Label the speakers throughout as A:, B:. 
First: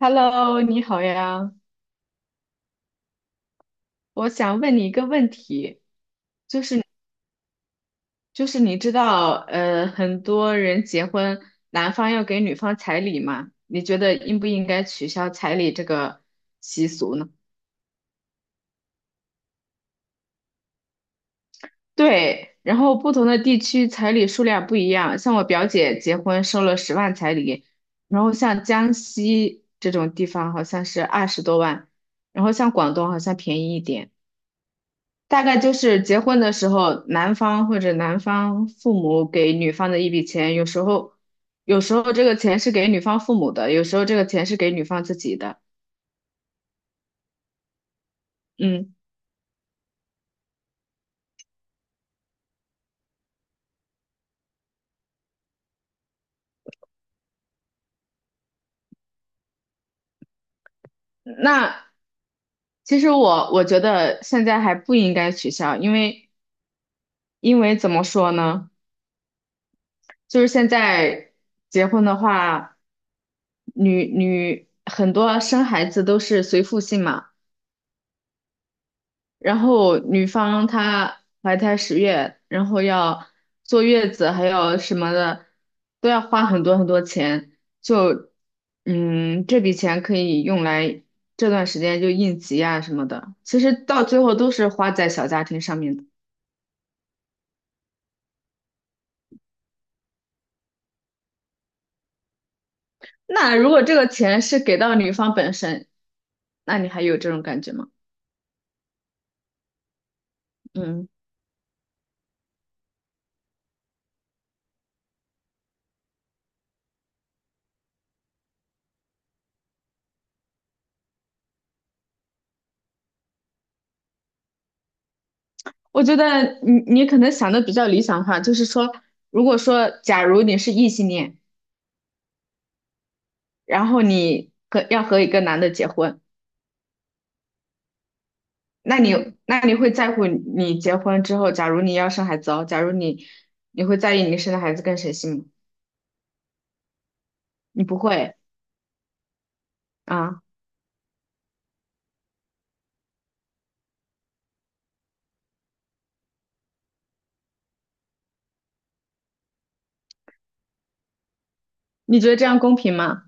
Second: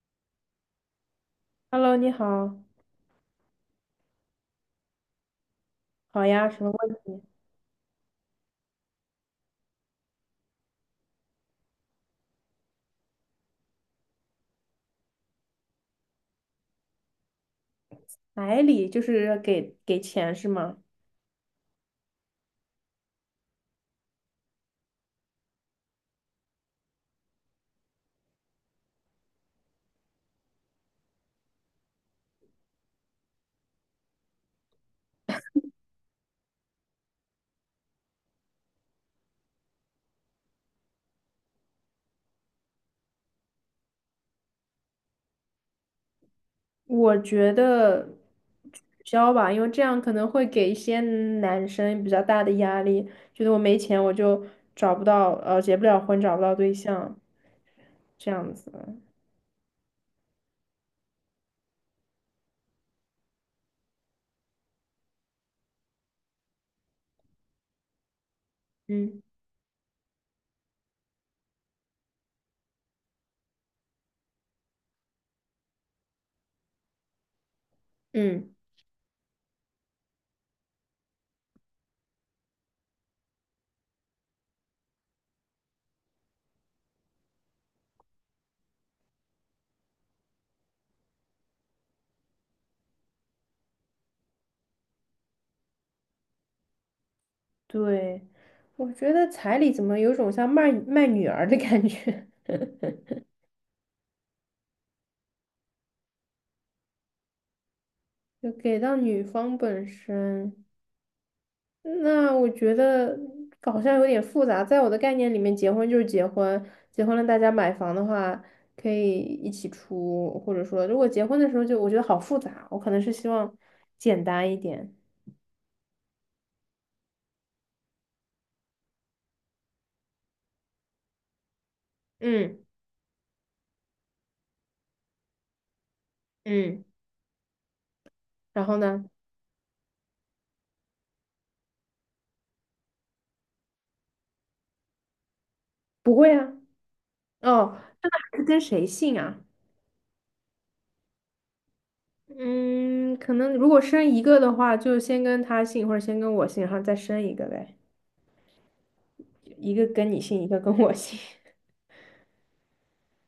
A: Hello，你好呀，
B: Hello，你好，
A: 我想问你一个问题，
B: 好呀，
A: 就
B: 什么
A: 是
B: 问题？
A: 就是你知道，很多人结婚，男方要给女方彩礼嘛？你觉得应不应该取消彩礼这个习俗呢？
B: 彩礼就是给钱是吗？
A: 对，然后不同的地区彩礼数量不一样，像我表姐结婚收了10万彩礼，然后像江西这种地方好像是20多万，然后像广东好像便宜一点。大概就是结婚的时候，男方或者男方父母给女方的一笔钱，有时候，这个钱是给女方父母的，有时候这个钱是给女方自己的。
B: 我觉得取
A: 嗯，
B: 消吧，因为这样可能会给一些男生比较大的压力，觉得我没钱我就找不到，结不了婚，找不到对象，这样子。
A: 那其实我觉得现在还不应该取消，因为怎么说呢，
B: 嗯
A: 就是现在结婚的话，女很多生孩子都是随父姓嘛。
B: 嗯，
A: 然后女方她怀胎十月，然后要坐月子，还有什么的，都要花很多很多钱。就，嗯，这笔钱可以用来这段时间就应急啊什么的。其实到最后都是花在小家庭上面的。
B: 对，我觉得彩礼怎么有种像卖女儿的感觉，
A: 那如果这个钱是给到女方本身，那你还有这种感觉吗？
B: 就给到女方本身。
A: 嗯，
B: 那我觉得好像有点复杂，在我的概念里面，结婚就是结婚，结婚了大家买房的话可以一起出，或者说如果结婚的时候就我觉得好复杂，我可能是希望简单一点。
A: 我觉得你可能想的比较理想化，就是说，如果说假如你是异性恋。
B: 嗯
A: 然后你和要和一个男的结婚，
B: 嗯，然后
A: 那
B: 呢？
A: 你嗯那你会在乎你结婚之后，假如你要生孩子哦，假如你会在意你生的孩子跟谁姓吗？
B: 不会啊，哦，
A: 你不会
B: 是跟谁姓啊？
A: 啊？
B: 嗯，可能如果生一个的话，就先跟他姓，或者先跟我姓，然后再生一个呗，一个跟你姓，一个跟我姓。
A: 你觉得这样公平吗？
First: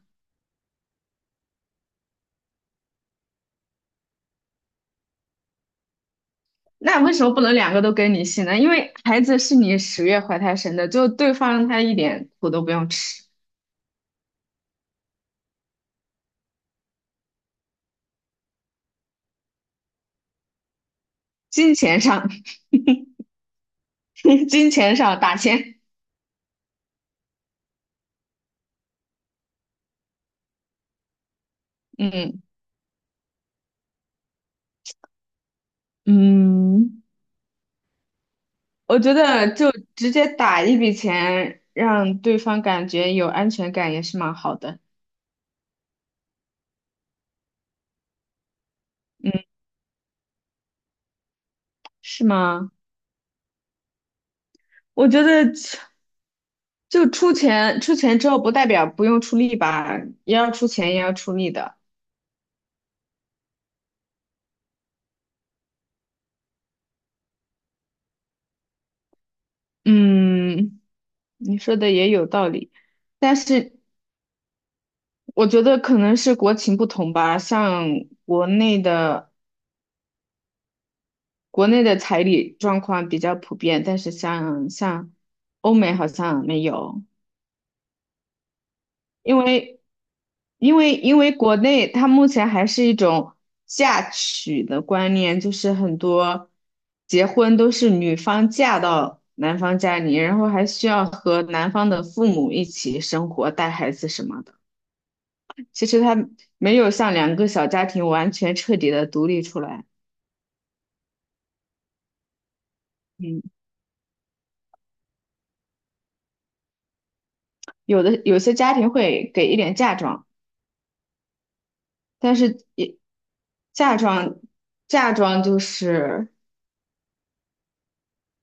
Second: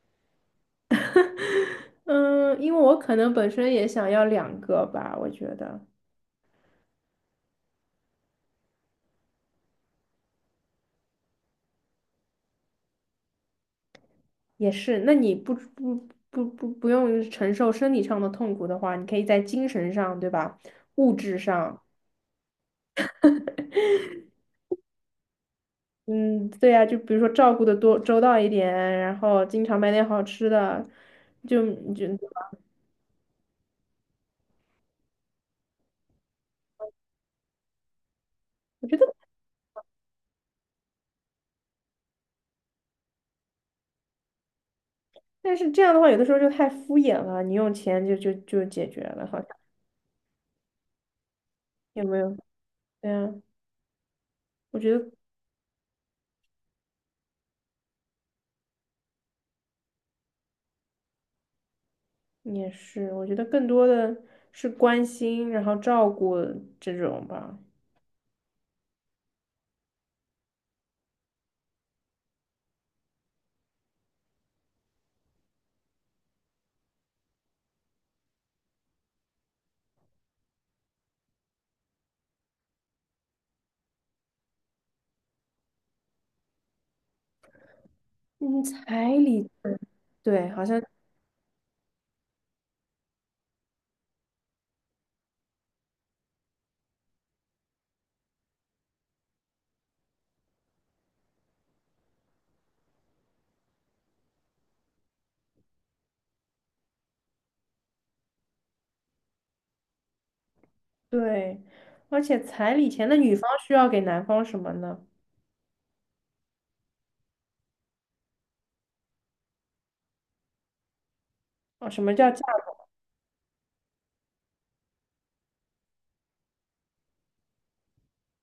B: 嗯，因为我可能本身也想要两个吧，我觉得。
A: 那为什么不能两个都跟你姓呢？因为孩子是你十月怀胎生的，就对方他一点苦都不用吃，
B: 也是，那你不用承受生理上的痛苦的话，你可以在精神上，对吧？物质
A: 金
B: 上，
A: 钱上 金钱上打钱，
B: 嗯，对呀，就比如说照顾的多周到一点，然后经常买点好吃的，就就
A: 嗯嗯，
B: 我觉
A: 我
B: 得，
A: 觉得就直接打一笔钱，让对方感觉有安全感也是蛮好的。
B: 但是这样的话，有的时候就太敷衍了，你用钱就解决了，
A: 嗯，
B: 好像有没
A: 是
B: 有？
A: 吗？
B: 对啊，我觉
A: 我
B: 得
A: 觉得就出钱，出钱之后不代表不用出力吧，也要出钱，也要出力的。
B: 也是，我觉得更多的是关心，然后照顾这种吧，
A: 嗯，你说的也有道理，但是我觉得可能是国情不同吧，像国内的国内的彩礼状况比较普遍，但是像欧美好像没有。
B: 嗯，彩
A: 因
B: 礼。
A: 为
B: 对，好
A: 因
B: 像。
A: 为因为国内它目前还是一种嫁娶的观念，就是很多结婚都是女方嫁到男方家里，然后还需要和男方的父母一起生活、带孩子什么的。其实它没有像两个小家庭完全彻底的独立出来。
B: 对，而且彩礼钱的女
A: 嗯，
B: 方需要给男方什么呢？
A: 有些家庭会给一点嫁妆，
B: 啊，什么叫
A: 但
B: 嫁
A: 是
B: 妆？
A: 也嫁妆嫁妆就是。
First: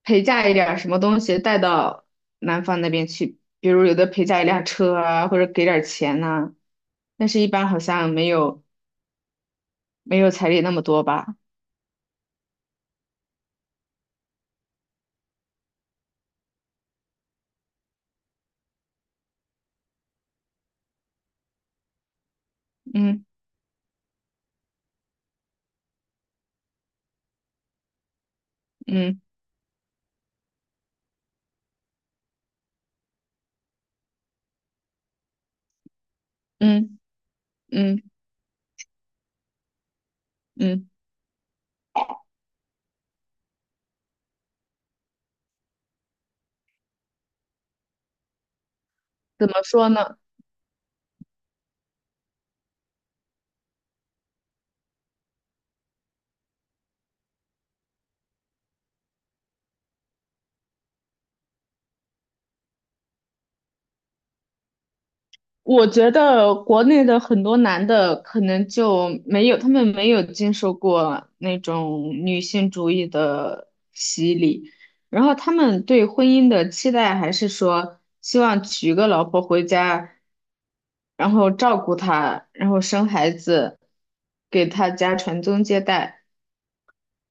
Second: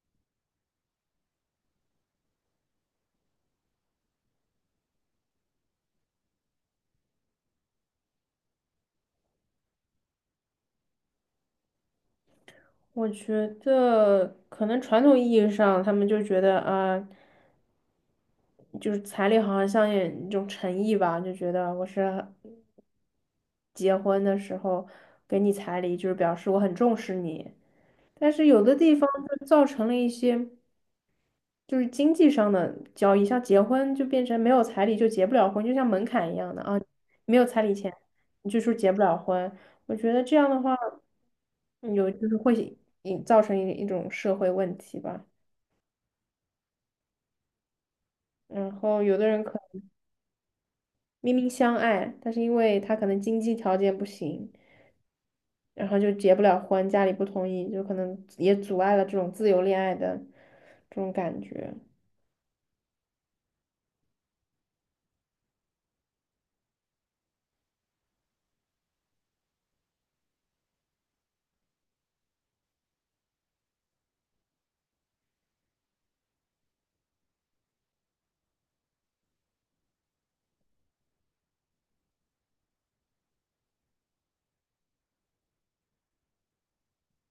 A: 陪嫁一点儿什么东西带到男方那边去，比如有的陪嫁一辆车啊，或者给点儿钱呐、但是一般好像没有彩礼那么多吧？
B: 我觉得可能传统意义上，他们就觉得啊、就是彩礼好像像一种诚意吧，就觉得我是
A: 嗯
B: 结婚的时候给你彩礼，就是表示我很重视你。但是有的地方
A: 嗯
B: 就造成了一些。就是经济上的交易，像结婚就变成没有彩礼就结不了婚，就像门槛一样的啊，
A: 嗯
B: 没有彩礼钱，
A: 嗯
B: 你就说结不了婚。我觉得这样的话，
A: 嗯，
B: 嗯有就是会引造成一种社会问题吧。然后有的人
A: 怎
B: 可
A: 么
B: 能
A: 说呢？
B: 明明相爱，但是因为他可能经济条件不行，然后就结不了婚，家里不同意，就可能也阻碍了这种自由恋爱的这种感觉。
A: 我觉得国内的很多男的可能就没有，他们没有经受过那种女性主义的洗礼，然后他们对婚姻的期待还是说希望娶个老婆回家，然后照顾她，然后生孩子，给她家传宗接代。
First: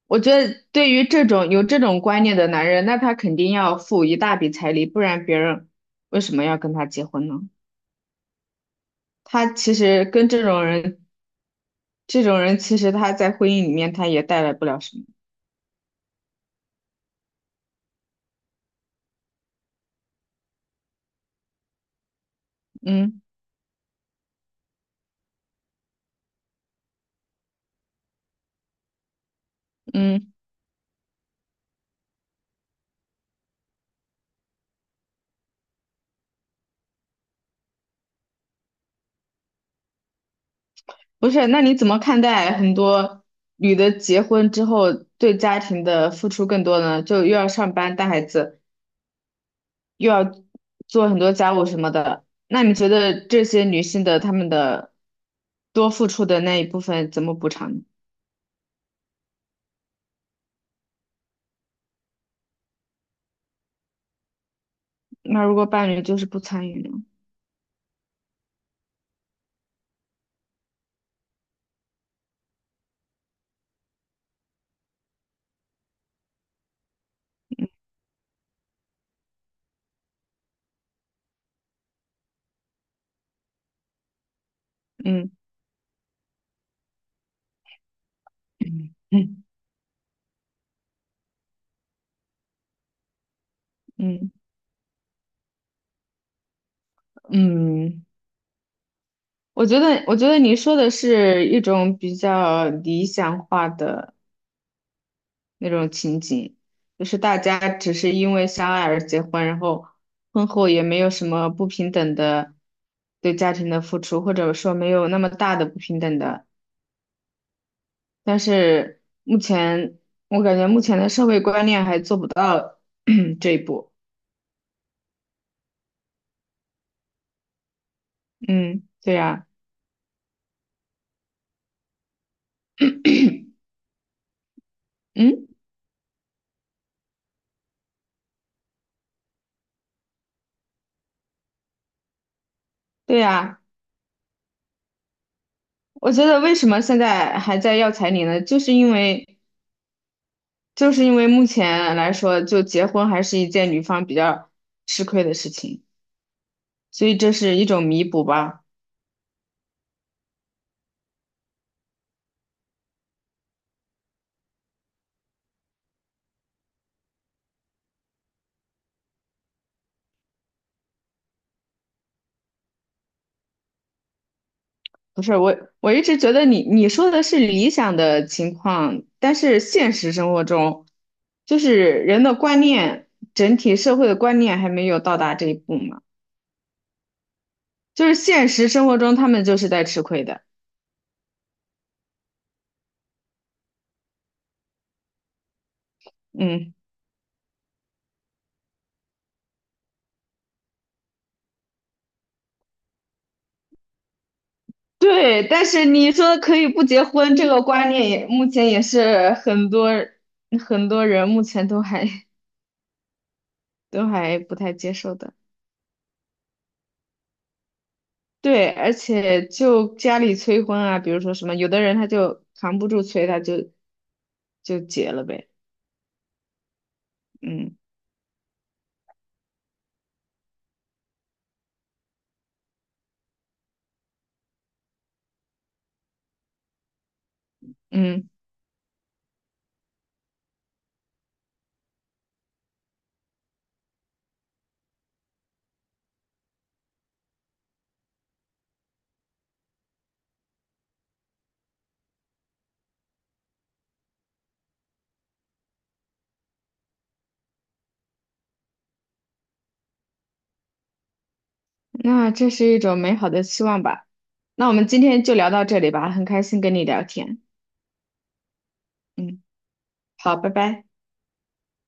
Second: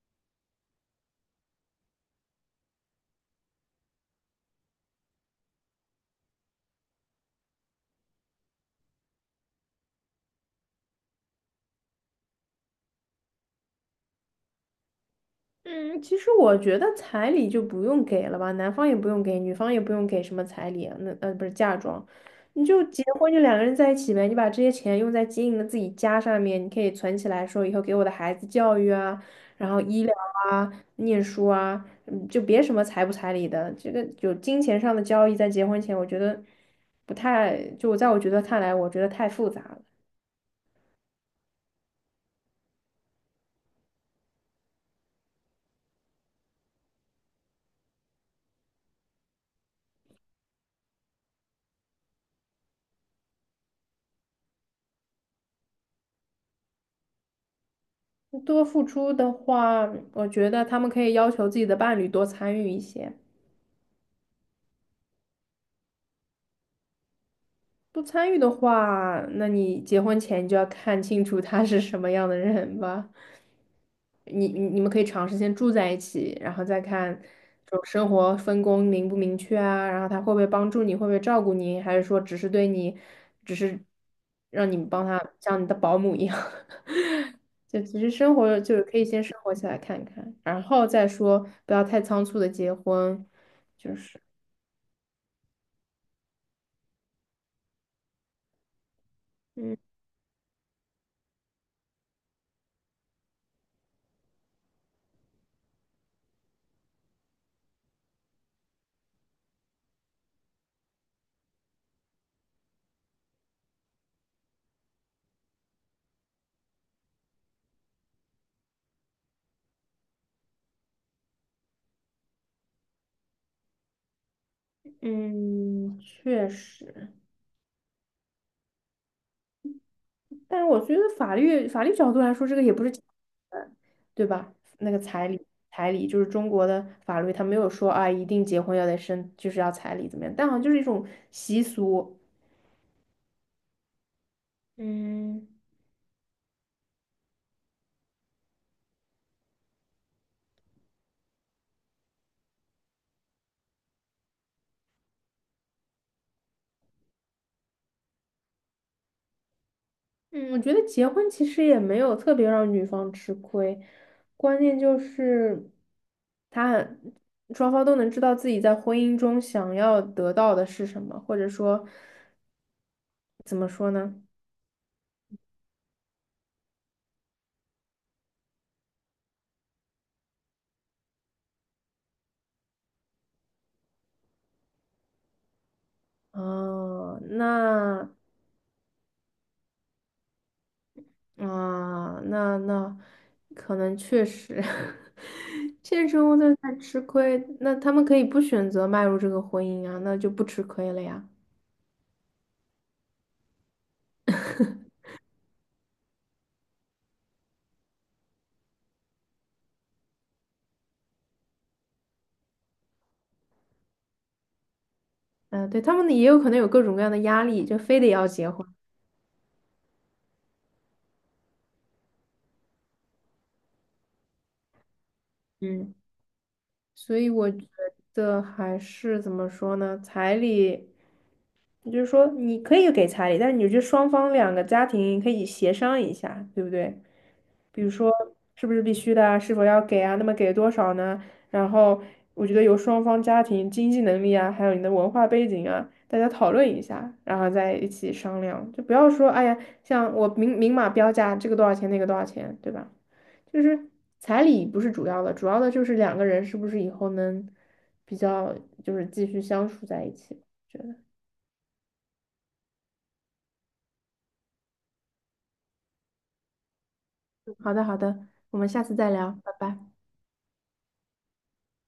A: 我觉得对于这种有这种观念的男人，那他肯定要付一大笔彩礼，不然别人为什么要跟他结婚呢？他其实跟这种人，这种人其实他在婚姻里面他也带来不了什么。
B: 嗯，其实我觉得彩礼就不用给了吧，男方也不用给，女方也不用给什么彩礼啊那不是嫁妆，你就结
A: 嗯
B: 婚就两个人在一起呗，你把这些钱用在经营的自己家上面，你可以存起来说以后给我的孩子教育啊，然后医疗
A: 嗯，
B: 啊、念书啊，嗯，就别什么彩不彩礼的，这个有金钱上的交易在结婚前，我觉得不太，就我在我觉得看来，我觉得太复杂了。
A: 不是，那你怎么看待很多女的结婚之后对家庭的付出更多呢？就又要上班带孩子，又要做很多家务什么的。那你觉得这些女性的她们的多付出的那一部分怎么补偿呢？
B: 多付出的话，我觉得他们可以要求自己的伴侣多参与一些。
A: 那如果伴侣就是不参与呢？
B: 不参与的话，那你结婚前就要看清楚他是什么样的人吧。你们可以尝试先住在一起，然后再看这种生活分工明不明确啊，然后他会不会帮助你，会不会照顾你，还是说只是对你，只是让你们帮他
A: 嗯
B: 像你的保姆一样。就其实生活就是
A: 嗯
B: 可以先生
A: 嗯
B: 活起来看看，然后再说不要太仓促的结婚，就是
A: 嗯。嗯我
B: 嗯
A: 觉得，我觉得你说的是一种比较理想化的那种情景，就是大家只是因为相爱而结婚，然后婚后也没有什么不平等的对家庭的付出，或者说没有那么大的不平等的。但是目前，我感觉目前的社会观念还做不到 这一步。
B: 嗯，确实。
A: 嗯，对呀。
B: 但是我觉得法律角度来说，这个也不是强 制对吧？那个彩礼，
A: 嗯，
B: 彩礼就是中国的法律，它没有说啊，一定结婚要得生，就是要彩礼怎么样？但好像就是一种习俗。
A: 对呀，
B: 嗯
A: 我觉得为什么现在还在要彩礼呢？就是因为目前来说，就结婚还是一件女方比较吃亏的事情，所以这是一种弥补吧。
B: 嗯，我觉得结婚其实也没有特别让女方吃亏，关键就是他双方都能知道自己在婚姻中想要得到的是什么，或者说怎么说呢？
A: 不是，我一直觉得你说的是理想的情况，但是现实生活中，就是人的观念，整体社会的观念还没有到达这一步嘛。
B: 哦，
A: 就
B: 那。
A: 是现实生活中，他们就是在吃亏的。
B: 啊，那可能确实，现实生活中
A: 嗯，
B: 在吃亏。那他们可以不选择迈入这个婚姻啊，那就不吃亏了呀。
A: 对。但是你说可以不结婚，这个观念也目前也是很多人目前都还。都还不太接受的。
B: 嗯、对，他们也有可能有各种各样的压力，就非得要结婚。
A: 对，而且就家里催婚啊，比如说什么，有的人他就扛不住催，他就结了呗。
B: 嗯，所以我觉
A: 嗯
B: 得还是怎么说呢？彩礼，就是说你可以给彩礼，但是你就双方两个家庭可以协商一下，对不对？比如说
A: 嗯，
B: 是不是必须的啊，是否要给啊，那么给多少呢？然后我觉得由双方家庭经济能力啊，还有你的文化背景啊，大家讨论一下，然后再一起商量，就不要说哎呀，像我明明码标价，这个多少钱，那个多少钱，对吧？就是彩礼不是主要的，主要的就是两个人是不是以后能比较就是继续相处在一起，觉得。
A: 那这是一种美好的期望吧。那我们今天就聊到这里吧，很开心跟你聊天。
B: 好的，好的，我们下次再聊，
A: 嗯，
B: 拜拜。
A: 好，拜拜。